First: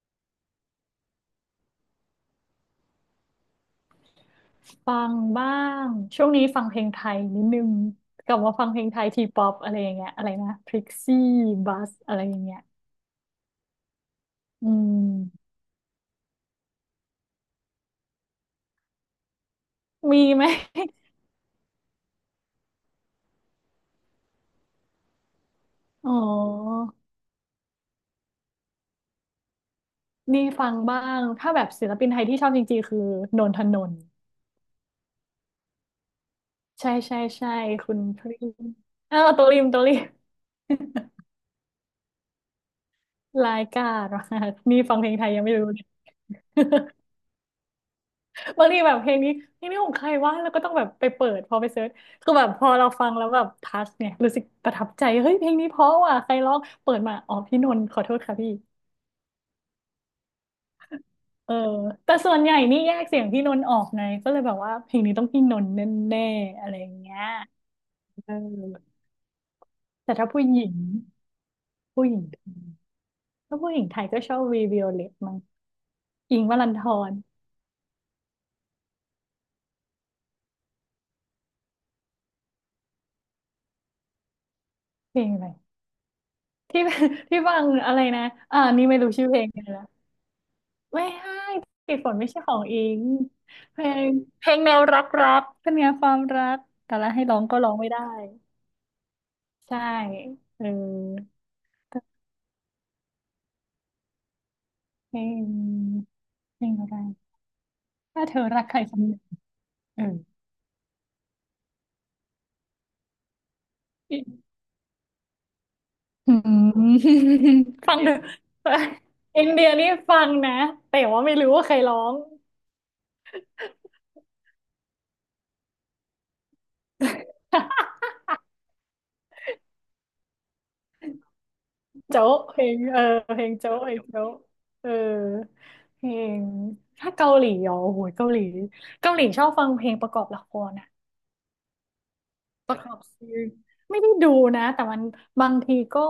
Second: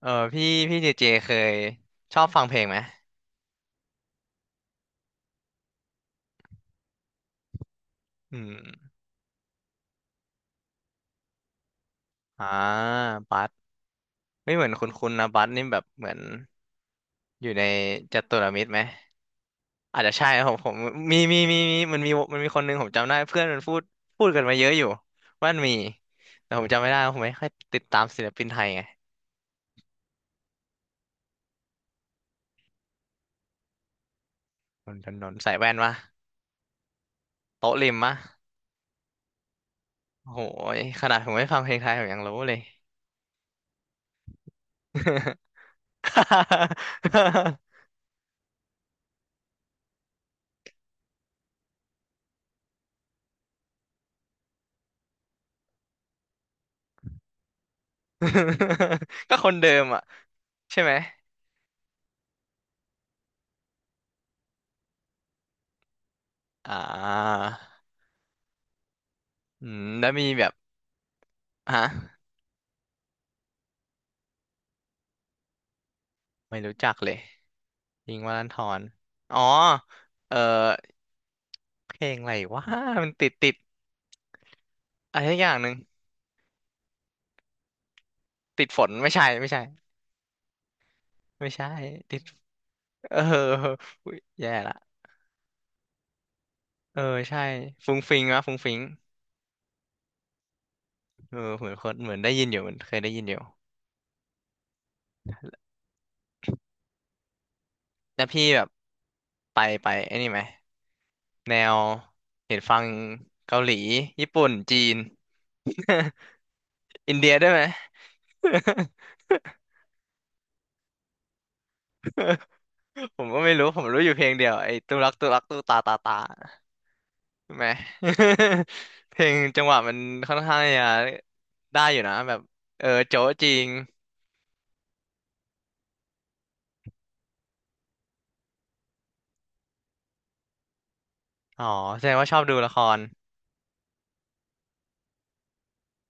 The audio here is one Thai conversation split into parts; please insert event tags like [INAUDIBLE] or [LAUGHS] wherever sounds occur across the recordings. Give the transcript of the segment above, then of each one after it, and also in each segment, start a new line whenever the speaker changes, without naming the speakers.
เออพี่พี่เจเจเคยชอบฟังเพลงไหม
ฟังบ้างช่วงนี้ฟังเพลงไทยนิดนึงกลั
อื
บมาฟังเพลง
ม
ไทยทีป๊อปอะไรอย่างเงี้ยอะไรนะพริกซี่บัสอะไรอย่าง
อ่า
เงี้ย
บัสไม่เหมื
อื
อนคุณนะบั
ม
สนี่แบบเหมือนอยู่ในจัตุรมิตรไหมอาจจะ
มี
ใช่
ไห
นะ
ม
ผมมีมันมีคนหนึงผมจำได้เพื่อนมันพูดพูดกันมาเยอะอยู่ว่ามันมี
[LAUGHS] อ๋อ
แต่ผมจำไม่ได้ผมไม่ค่อยติดตามศิลปินไทยไง
นี่ฟังบ้างถ้าแบบศิลปินไทยที่ชอบจริงๆคือนนทนนท์
นนทนนท์ใส่แว่นวะ
ใช่ใช่ใช่
โต๊ะริ
คุ
ม
ณ
มะ
พริมเออตัวริม
โอ้โหขนาดผมไม่ฟังเพลงไทยผมยังรู้เลย
รายกา [LAUGHS] รดมากนี่ฟังเพลงไทยยังไม่รู้เลย บางทีแบบเพลงนี้ของใครวะแล้วก็ต้องแบบไปเปิดพอไปเซิร์ชคือแบบพอเราฟังแล้วแบบทัชเนี่ยรู้สึกประทับใจเฮ้ยเพลงนี้เพราะว่ะใครร้องเปิดมาอ๋อพี่นนท์ขอโทษค่ะพี่
[LAUGHS] ก็คนเดิมอ่ะใช่ไหม
เออแต่ส่วนใหญ่นี่แยกเสียงพี่นนท์ออกไงก็เลยแบบว่าเพลงนี้ต้องพี่นนท์แน่ๆอะไร
อ่า
อย่างเงี้ยเออ
อืมแล้
แต่
วมี
ถ้าผู้
แบบ
หญิง
ฮะ
ผู้หญิงไทยถ้าผู้หญิงไทยก็ชอบวีวิโอเลตมั้งอิงค์ว
ไม่
รัน
รู้
ธ
จักเล
ร
ยยิงค์วรันธรอ๋อเออเพลงอะไรวะมันติด
เพ
อะ
ล
ไร
ง
สัก
อะ
อ
ไร
ย่างหนึ่ง
ที่ [LAUGHS] ที่ฟังอะไรนะอ่า
ติดฝ
นี่
น
ไม่รู้
ไม่ใช่
ชื่อเพลง
ไม่
เล
ใช่
ยนะ ไม่ให้
ไม่ใช่
ติดฝน
ติด
ไม่ใช่ของอิง
เออ
เพลง
อุ๊ยแย่
แน
ละ
วรักร็กเป็นไงความรักแต่
เออ
ละให้ร้อ
ใช่
งก็ร้องไม่
ฟุ้ง
ได้
ฟิงวะฟุ้งฟิง
ใช่เออ
เออเหมือนคนเหมือนได้ยินอยู่เหมือนเคยได้ยินอยู่
เพลงเพลงอะไร
แล้
ถ้า
ว
เธ
พี่
อ
แบ
รัก
บ
ใครคนหนึ่ง
ไปไป
เออ
ไอ้นี่ไหมแนวเห็นฟังเกาหลีญี่ปุ่นจีน
อื
[LAUGHS] อิน
ม
เดียได้วยไหม
ฟังเถอะ
[LAUGHS]
อินเดียนี่ฟังนะ แต่ว่าไม่รู้ว่าใครร้อง
ผมก็ไม่รู้ผมรู้อยู่เพลงเดียวไอ้ตุรักตุรักตุตาตาตาใช่ไหม [LAUGHS] เพลงจังหวะมันค่อนข้างจะได้อยู่นะแบ
โจ๊ะ
บ
เพลง
เออ
เออ
โจ๊ะ
เพ
จ
ล
ริ
ง
ง
โจ๊ะไอ้โจ๊ะเออเพลงถ้าเกาหลีอ๋อโอ้โหเกาหลีเกาหลีชอบฟังเพลงประกอบละครนะ
อ๋อแสดงว่าชอบดูละ
ป
ค
ระกอ
ร
บซีรีส์ไม่ได้ดูนะแต่มันบางทีก็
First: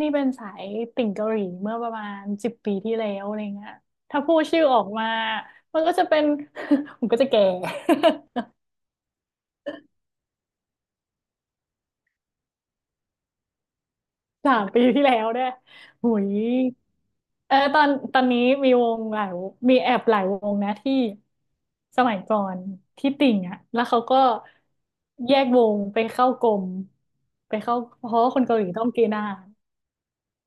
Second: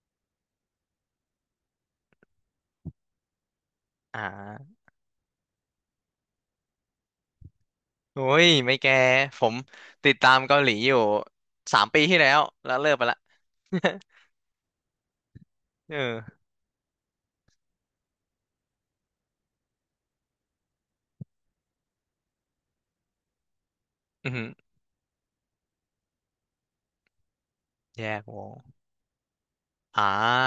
นี่เป็นสายติ่งเกาหลีเมื่อประมาณ10 ปีที่แล้วอะไรเงี้ย
อ่
ถ้าพูดชื่อ
า
ออกมามันก็จะเป็น [LAUGHS] ผมก็จะแก่
โอ้ยไม่แกผมติดตามเกาหลีอยู่สามปีที่แล้วแล้วเลิกไปละ [LAUGHS]
[LAUGHS] 3 ปีที่แล้วด้วยหุย
เออ
เออตอนนี้มีวงหลายวงมีแอบหลายวงนะที่สมัยก่อนที่ติ่งอ่ะแล้วเขาก็
อือหือ
แยกวงไปเข้ากรมไปเข้า
แย
เพ
ก
ราะว่า
ว
คน
ง
เกาหลีต้องเกณฑ์ทหาร
อ่า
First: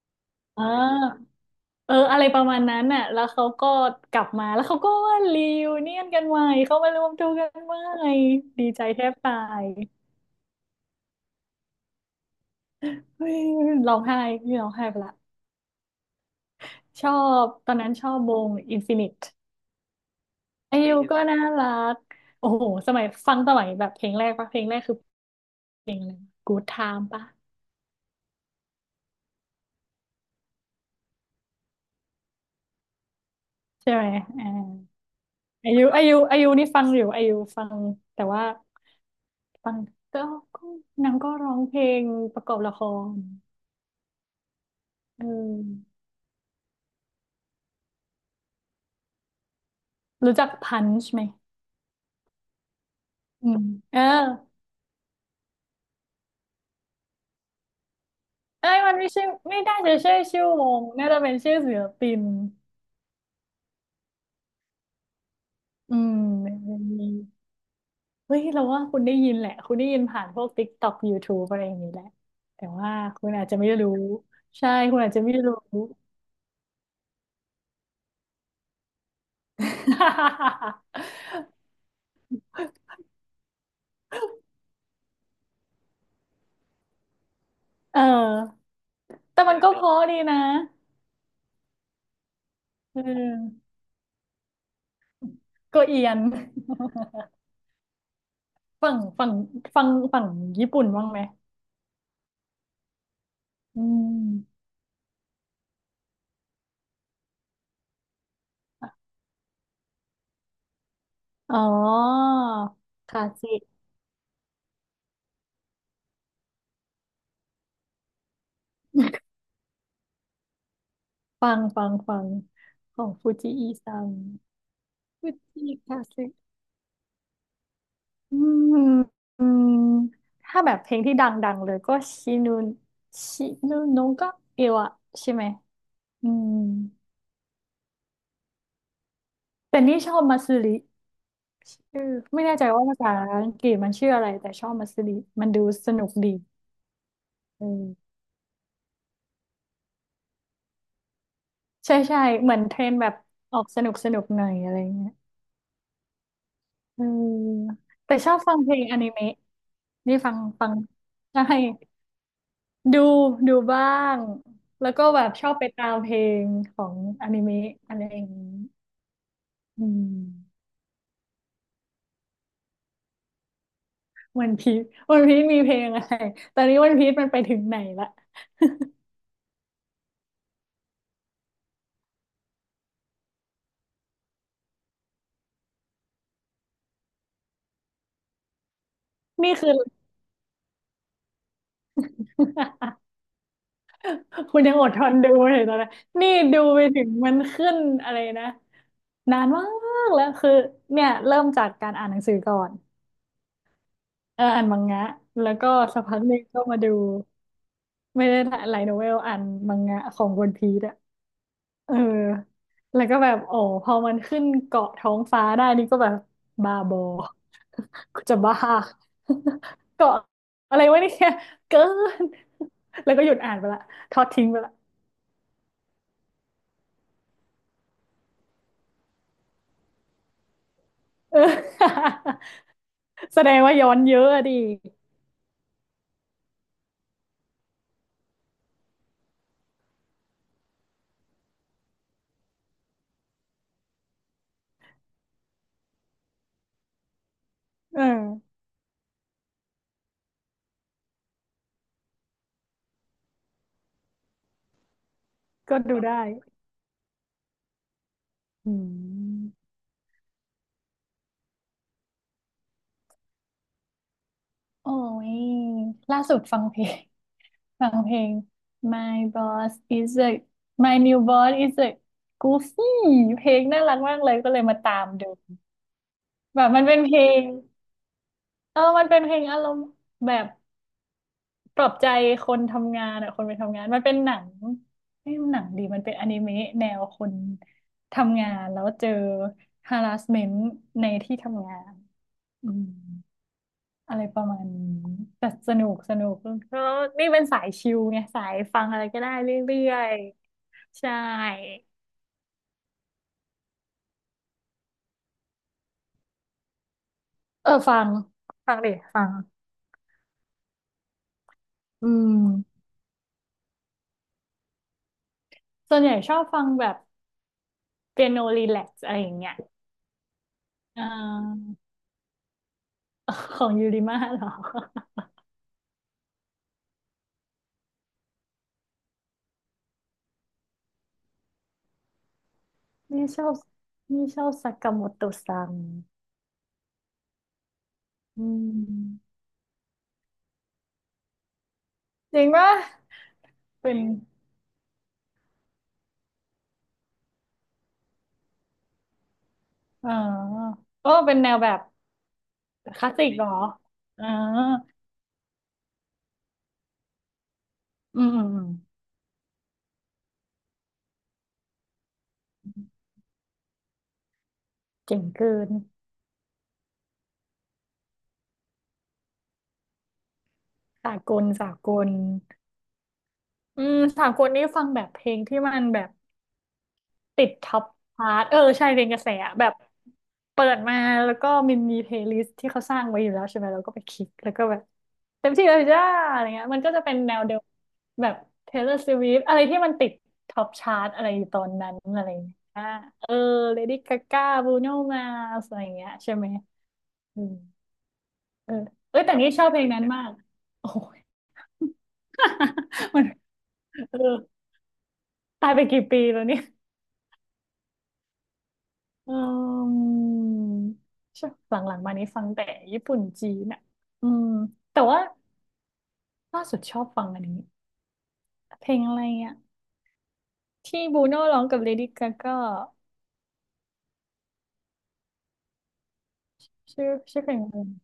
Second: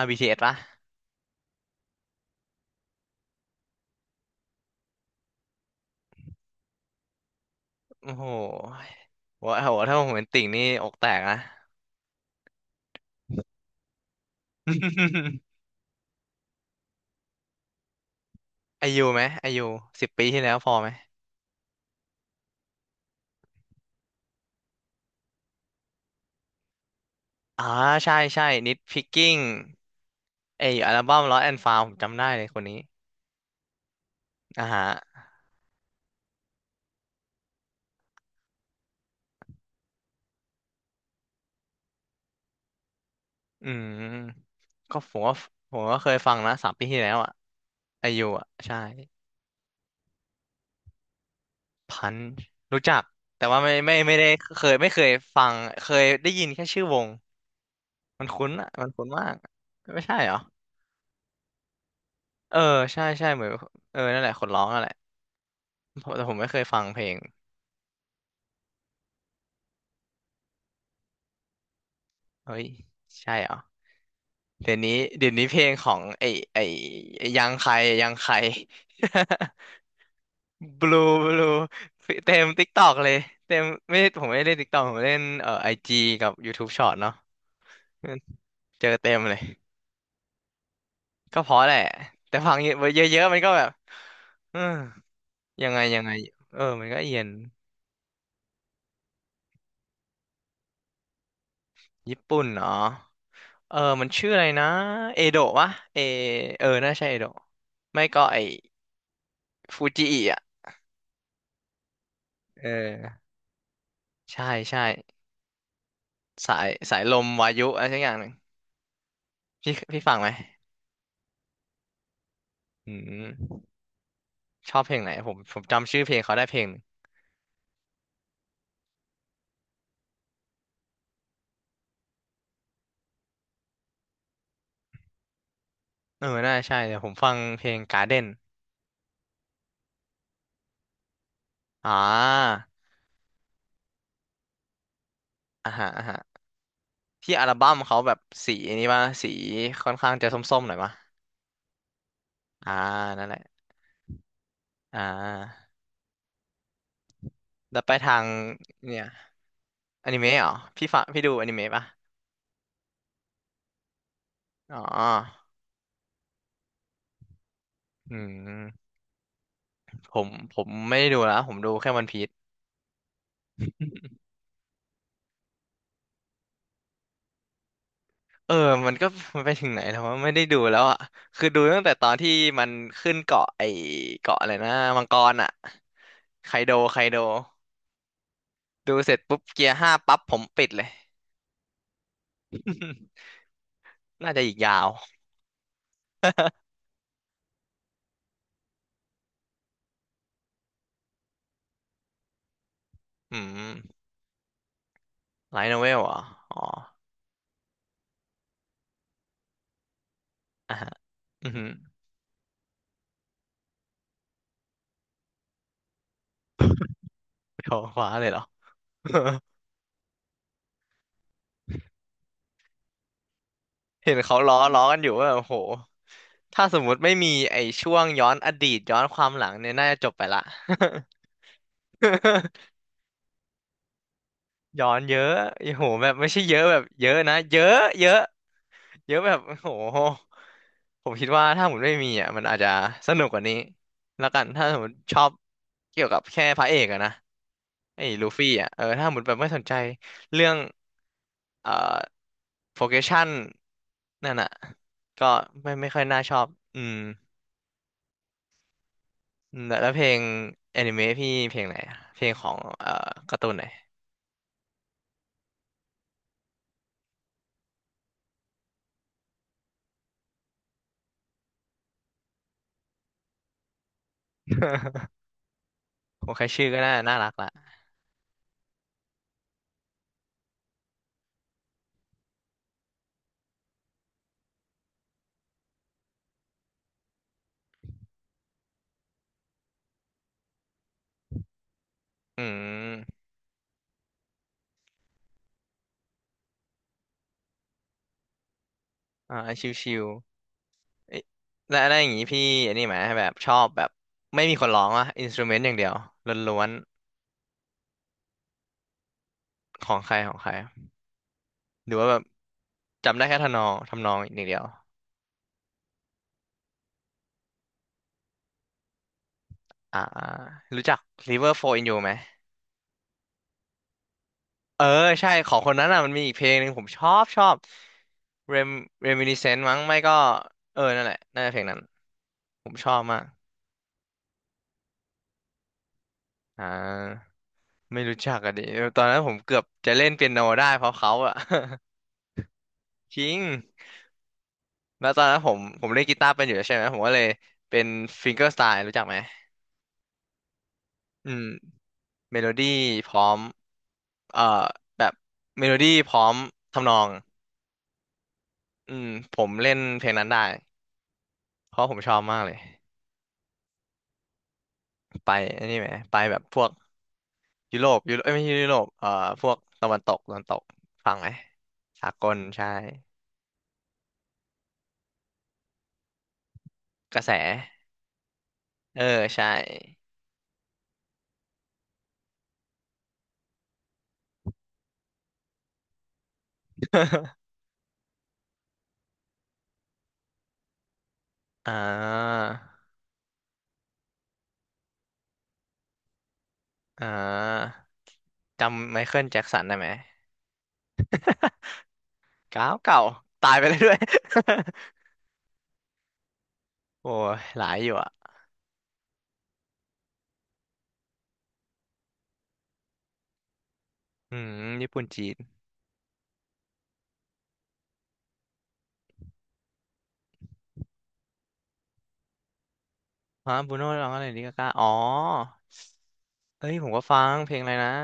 BTS ปะ
อ่า เอออะไรประมาณนั้นน่ะแล้วเขาก็กลับมา แล้วเขาก็ว่ารีวเนียนกันใหม่เขามารวมตัวกันใหม่
โอ้โห
ดีใจแทบตา
โอ้โห
ย
ถ้าผมเป็นติ่งนี่อกแตกนะ
เฮ้ยร้องไห้นี่ร้องไห้ไปละ
[LAUGHS]
ชอบตอนนั้นชอบวงอิน
อา
ฟิ
ยุ
นิต
ไหมอายุ10 ปีที่แล้วพอ
อา
ไหม
ยุก็น่ารัก โอ้โหสมัยฟังสมัยแบบเพลงแรกปะเพลงแรกคือเพลงอะไร Good Time ปะ
อ่าใช่ใช่นิดพิกกิ้งไออัลบั้ม Lost and Found ผมจำได้เลยคนนี้
ใช่ไหมอ่า
อ่าฮะ
อายุนี่ฟังอยู่อายุฟังแต่ว่าฟังก็ก็นางก็ร้องเพลงประกอบละคร
อืมก็ผม
เอ
ว่าผมก็
อ
เคยฟังนะสามปีที่แล้วอ่ะอายุอ่ะใช่
รู้จักพันช์ไหม
พันช์รู้จักแต่
อืม
ว่าไม่ไม่
เออ
ไม่ได้เคยไม่เคยฟังเคยได้ยินแค่ชื่อวงมันคุ้นอ่ะ
เอ้ย
มัน
มัน
คุ้น
ไม่ใช่
มาก
ไม่ได้จะ
ไม่
ใช่
ใช่เหรอ
ชื่อวงน่าจะเป็นชื่อศิลปิน
เออใช่ใช่เหมือนเออนั่นแหละคนร้องนั่นแหละ
อื
ผ
ม
มแต่ผมไม่
มั
เคยฟั
น
งเพล
มี
ง
เฮ้ย เราว่าคุณได้ยินแหละ คุณได้ยินผ่านพวก TikTok YouTube อะไรอย่างนี้แหละ
เฮ้
แต่
ย
ว่าคุณ
ใช่
อาจ
เหร
จะ
อ
ไม่รู้ ใช่
เดี๋ยวนี้
คุณอาจจะ
เดี๋ยว
ไม่
นี้เพ
รู้
ลงของไอไอ้ยังใคร [LAUGHS] บลูบลูเต็มติ๊กตอกเลยเต็มไม่ผมไม่ได้เล่นติ๊กตอกผมเล่นไอจีกับ YouTube Short เนาะ
[LAUGHS] เ
[LAUGHS]
ออ
เจอเต็มเล
แต่
ย
มันก็เพราะดีนะ
ก็เพราะแหละแต่ฟังเย
เ
อะๆมันก็แบ
ออ
บเออยังไง
โก็เอี
ยัง
ย
ไง
น
เออมันก็เอียน
ฝั่งฝั่งฝั่งฝั่งญี่ปุ่นบ้างไหม
ญี่ปุ่นเนาะเออ
อื
มันชื่ออะไร
ม
นะเอโดะวะเอเออน่าใช่เอโดะไม่ก็ไอฟูจิอิอ่ะ
อ๋อ
เออ
คาซิ
ใช่ใช่สายสายลมวายุอะไรสักอย่างหนึ่งพี่ฟังไหม
ฟังฟังฟัง
อื
ของฟูจิ
ม
อีซัง
ชอบเพลงไหน
ฟู
ผม
จิค
จำ
ลา
ชื่อเพลง
สึ
เขาได้เพลง
อืมอืมถ้าแบบเพลงที่ดังๆเลยก็ชินุชินุนงก็เอวะใช่ไหม
เอ
อื
อ
ม
น่าใช่ เดี๋ยวผมฟังเพลง Garden
แต่นี่ชอบมาซึริ
อ่า
เออไม่แน่ใจว่าภาษาอังกฤษมันชื่ออะไรแต่ชอบมาซึริมันดู
อ่าฮะ
ส
อ่า
นุก
ฮะ
ดี
ที่อัล
เ
บั้มเขาแบ
ออ
บสีนี้ป่ะสีค่อนข้างจะส้มๆหน่อยป่ะ
ใช่ใช่เหมือน
อ่า
เทรนแบบ
นั่นแหละ
ออกสนุกสนุกหน่อยอะไร
อ่
เงี้ย
า
เออ
แล้วไปทา
แต่
ง
ชอบฟังเพลงอ
เนี่ย
นิเมะ
อ
นี่
นิ
ฟั
เมะ
ง
เหรอ
ฟัง
พี่ฟังพี่ดูอ
ใช่
นิเมะป่ะ
ดูดูบ้าง
อ๋
แล้วก็แบบช
อ
อบไปตามเพลงของอนิเมะอะไร
อื
อย่างนี้
ม
อืม
ผมไม่ได้ดูแล้วผมดูแค่วันพีซ
วันพีชวันพีชมีเพลงอะไรตอนนี้วันพีชมันไปถึงไหนละ
เออมันก็มันไปถึงไหนแล้วว่าไม่ได้ดูแล้วอ่ะคือดูตั้งแต่ตอนที่มันขึ้นเกาะไอเกาะอะไรนะมังกรอ่ะไคโดดูเสร็จปุ๊บ
นี่
เกี
คื
ย
อ
ร์ห้าปั๊บผมปิดเลย [LAUGHS] อื
[LAUGHS]
มน่าจะอีก
คุณ
ยา
ยังอ
ว
ดทนดูเลยตอนนั้นนี่ดูไปถึงมันขึ้นอะไรนะนานมากแล้วคือเนี่ยเริ่มจากการอ่านหนังสือก่อน
อืม
เอออ่านมังงะแล้ว
ไล
ก็
ท์โนเว
สั
ล
ก
เหร
พั
อ
กหนึง
อ๋อ
ก็มา
[LAUGHS]
ดูไม่ได้ถ่ายไลท์โนเวลอ่านมังงะของวันพี
อ่ะ
ช
ฮะอือหือ
เออแล้วก็แบบโอ้พอมันขึ้นเกาะท้องฟ้าได้นี่ก็แบบบ้าบอ
ไม่ขอคว้า
กู
เลยเห
จะ
รอ
บ้า [LAUGHS] เกาะอะไรวะเนี่ยเกิน แล้วก็หยุดอ่านไปละ
[LAUGHS] เห็
ท
น
อด
เขา
ทิ้ง
ล้อ
ไปละ
ล้อกันอยู่ว่าโอ้โหถ้าสมมุติไม่มีไอ้ช่วงย้อนอดีตย้อนความหลังเนี่ย น่าจะจบไปละ
[LAUGHS] เออ [LAUGHS] แสดงว่าย้อนเยอะอะดิ
[LAUGHS] ย้อนเยอะโอ้โหแบบไม่ใช่เยอะแบบเยอะนะ เยอะ เยอะ เยอะแบบ [LAUGHS] โอ้โหผมคิดว่าถ้าผมไม่มีอ่ะมันอาจจะสนุกกว่านี้แล้วกันถ้าสมมติชอบเกี่ยวกับแค่พระเอกอะนะ
เอ
ไอ้ลูฟี่
อ
อ่ะเออถ้าสมมติแบบไม่สนใจเรื่องเอ่อโปรเกชันนั่นอ่ะก็ไม่
ก็
ไม่
ดู
ค่อยน่า
ได้
ชอบอืม
อื
อื
ม
มแล้วเพลงแอนิเมะพี่เพลงไหนอะเพลงของการ์ตูนไหน
โอ้ยล่าสุดฟังเพลง My boss is a My new boss is a goofy เพลงน่ารักมากเลยก็เลยมาตามดู
ผมแค่
แบ
ชื่อ
บ
ก็
มัน
น่า
เป็นเพ
น่า
ล
รัก
ง
ละ
เออมันเป็นเพลงอารมณ์แบบปลอบใจคนทำงานอะคนไปทำงานมันเป็นหนังไม่หนังดีมันเป็นอนิเมะแนวคนทำงานแล้วเจอ harassment ในที่ทำงาน
อื
อืม
ม
อะไรประมาณนี้แต่สนุกสนุกแลนี่เป็นสายชิลไงสายฟังอะไรก็ได้
อ่า
เร
ชิ
ื่อ
ว
ยๆใช่
เอ้ยแล้วอะไรอย่างงี้พี่อันนี้ไหมแบบชอบแบบไม่มีคนร้องอะอินสต u เมนต์อย่างเดียวล้วน
เออฟังฟังดิฟัง
ๆของใครของใครหรือ
อื
ว่าแบบ
ม
จำได้แค่ทำนองทำนองอย่างเดียว
ส่วนใหญ่ชอบฟังแบบเปียโนรีแลกซ์อะไรอย่างเงี้ย
อ่ารู้จัก
อ่
River Flow in
า
You ไหม
ของยูริมาเหรอ
เออใช่ของคนนั้นอ่ะมันมีอีกเพลงหนึ่งผมชอบ Rem Reminiscence มั้งไม่ก็เออนั่นแหละน่าจะเพลงนั้นผมชอบมาก
นี่ชอบนี่ชอบซากาโมโตะซัง
อ่าไม่รู้จัก
อื
อะดิตอนนั้นผ
ม
มเกือบจะเล่นเปียโนได้เพราะเขาอะ
จริงปะ
[LAUGHS] จริง
เป็น
แล้วตอนนั้นผมเล่นกีตาร์เป็นอยู่แล้วใช่ไหมผมก็เลยเป็นฟิงเกอร์สไตล์รู้จักไหม
เออก็
อื
เป็น
ม
แนวแบบ
เมโลดี้
ค
พ
ลาส
ร้
สิ
อ
ก
ม
เหรออ่า
เอ่อแบบเมโลดี้พร้อมทำนอง
อืม
อืมผมเล่นเพลงนั้นได้เพราะผมชอบมากเลย
เจ๋ง
ไป
เกิ
อัน
น
นี้ไหมไปแบบพวกยุโรปเอ้ยไม่ใช่ยุโรปพวกตะวันตกฟั
สา
งไหม
กลสาก
สา
ล
กลใช่
อืมสากลนี่ฟังแบบเพลงที่มันแบบ
กระแส
ติดท็อปชาร์ตเออใช่
เออ
เป็นกระแส
ใช่
อะแบบเปิดมาแล้วก็มันมีเพลย์ลิสต์ที่เขาสร้างไว้อยู่แล้วใช่ไหมเราก็ไปคลิกแล้วก็แบบเต็มที่เลยจ้าอะไรเงี้ยมันก็จะเป็น
[LAUGHS]
แนวเดียวแบบ Taylor Swift อะไรที่มันติดท็อปชาร์ตอะไรอยู่ตอน
อ่
นั้นอะไร
า
เงี้ยเออ Lady Gaga Bruno Mars อะไรเงี้ยใช่ไหม
อ่
อืม
า
เออ
จำไม
เอ้
เคิ
ย
ล
แต่
แจ็ค
นี่
สั
ช
น
อบ
ได้
เพล
ไหม
งนั้นมากโอ้ย
[LAUGHS] เก่าเก่า
[LAUGHS] มัน
ตายไปเลยด้วย [LAUGHS]
เออตายไปกี่ปีแล้วเนี่ย
โอ้ยหลายอยู่อ่ะ
อืมใช่หลังๆมานี้ฟังแต่ญี่ปุ่นจีนอ่ะอื
อื
ม
มญี่
แต่
ปุ่น
ว่า
จีน
ล่าสุดชอบฟังอันนี้เพลงอะไรอ่ะที่บูโน่ร้องกับเลดี้กาก้า
ฮะบูโน่ร้องอะไรนี่กากาอ๋อเอ้ยผมก็
ชื่อ
ฟัง
ชื่อ
เพ
เพล
ลง
ง
อะ
อะ
ไร
ไร
นะ
นะ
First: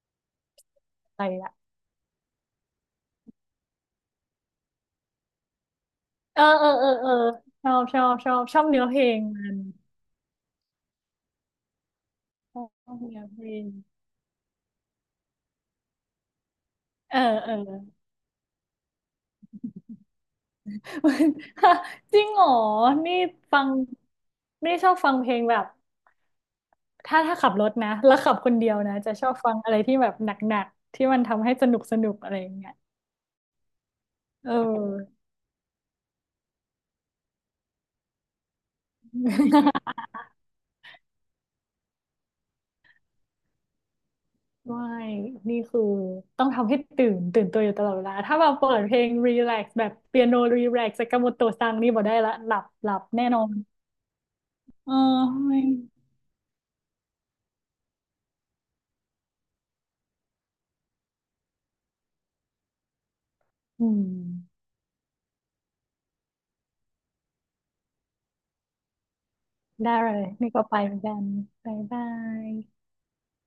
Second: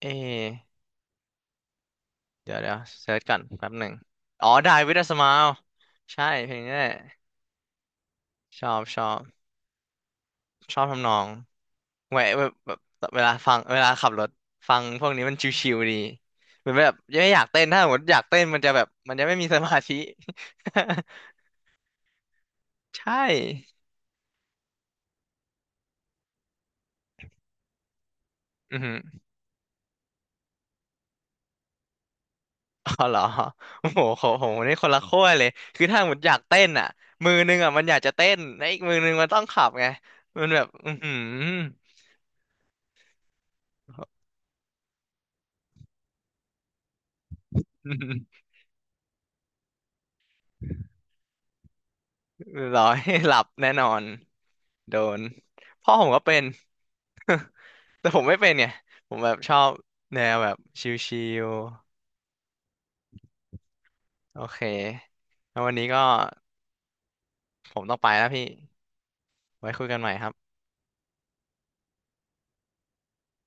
เอ
อะไรละ
เดี๋ยวเซิร์ชก่อนแป๊บหนึ่ง อ๋อ Die with a Smile ใช่
เออ
เพลง
เออ
นี้แห
เออ
ละ
เออชอบชอบชอบชอ
ช
บ
อบ
เนื้อเพ
ช
ล
อ
ง
บ
มัน
ชอบทำนองแหวะแบบแบบ
ชอบ
เว
เนื้อ
ลา
เพล
ฟัง
ง
เวลาขับรถฟังพวกนี้มันชิวๆดีเหมือนแบบ
เอ
ยั
อ
งไม่อยาก
เออ
เต้นถ้าสมมติอยากเต้นมันจะแบบมันจะไม่มีสมาธิ
[LAUGHS] จริงเหรอ
[LAUGHS]
นี่
ใช่
ฟังนี่ชอบฟังเพลงแบบ ถ้าขับรถนะแล้วขับคนเดีย
อื
ว
อหื
นะ
อ
จะชอบฟังอะไรที่แบบหนักๆที่มันทำให้สนุกสนุกอะไรอย่างเงี้ย
อ๋อเหรอ [LAUGHS] โอ้โหของผ
เอ
ม
อ
นี่คนละขั้วเลย คือถ้ามันอยากเต้นอ่ะมือนึงอ่ะมันอยากจะเต้นแล้วอีกมือนึงมันต้องขับไง
[LAUGHS]
มันแบบอือหือ
ไม่นี่คือต้องทำให้ตื่นตื่นตัวอยู่ตลอดเวลาถ้าแบบเปิดเพลงรีแลกซ์แบบเปียโนรีแลกซ์สากาโมโตะซังนี่บอกได้ละหลับ
[LAUGHS] ร้อ
หลั
ย
บแน่
หลั
นอ
บ
น
แน่นอน
เออ
โดน
ไม่
พ่อผมก็เป็น [LAUGHS] แต่ผมไม่เป็นไงผมแบบชอบแนวแบบชิล
อืม
ๆ โอเค แล้ววันนี้ก็ผมต้องไปแล้วพี่ ไว้คุย
ได้
กันให
เล
ม่
ย
ครับ
นี่ก็ไปเหมือนกันบ๊ายบาย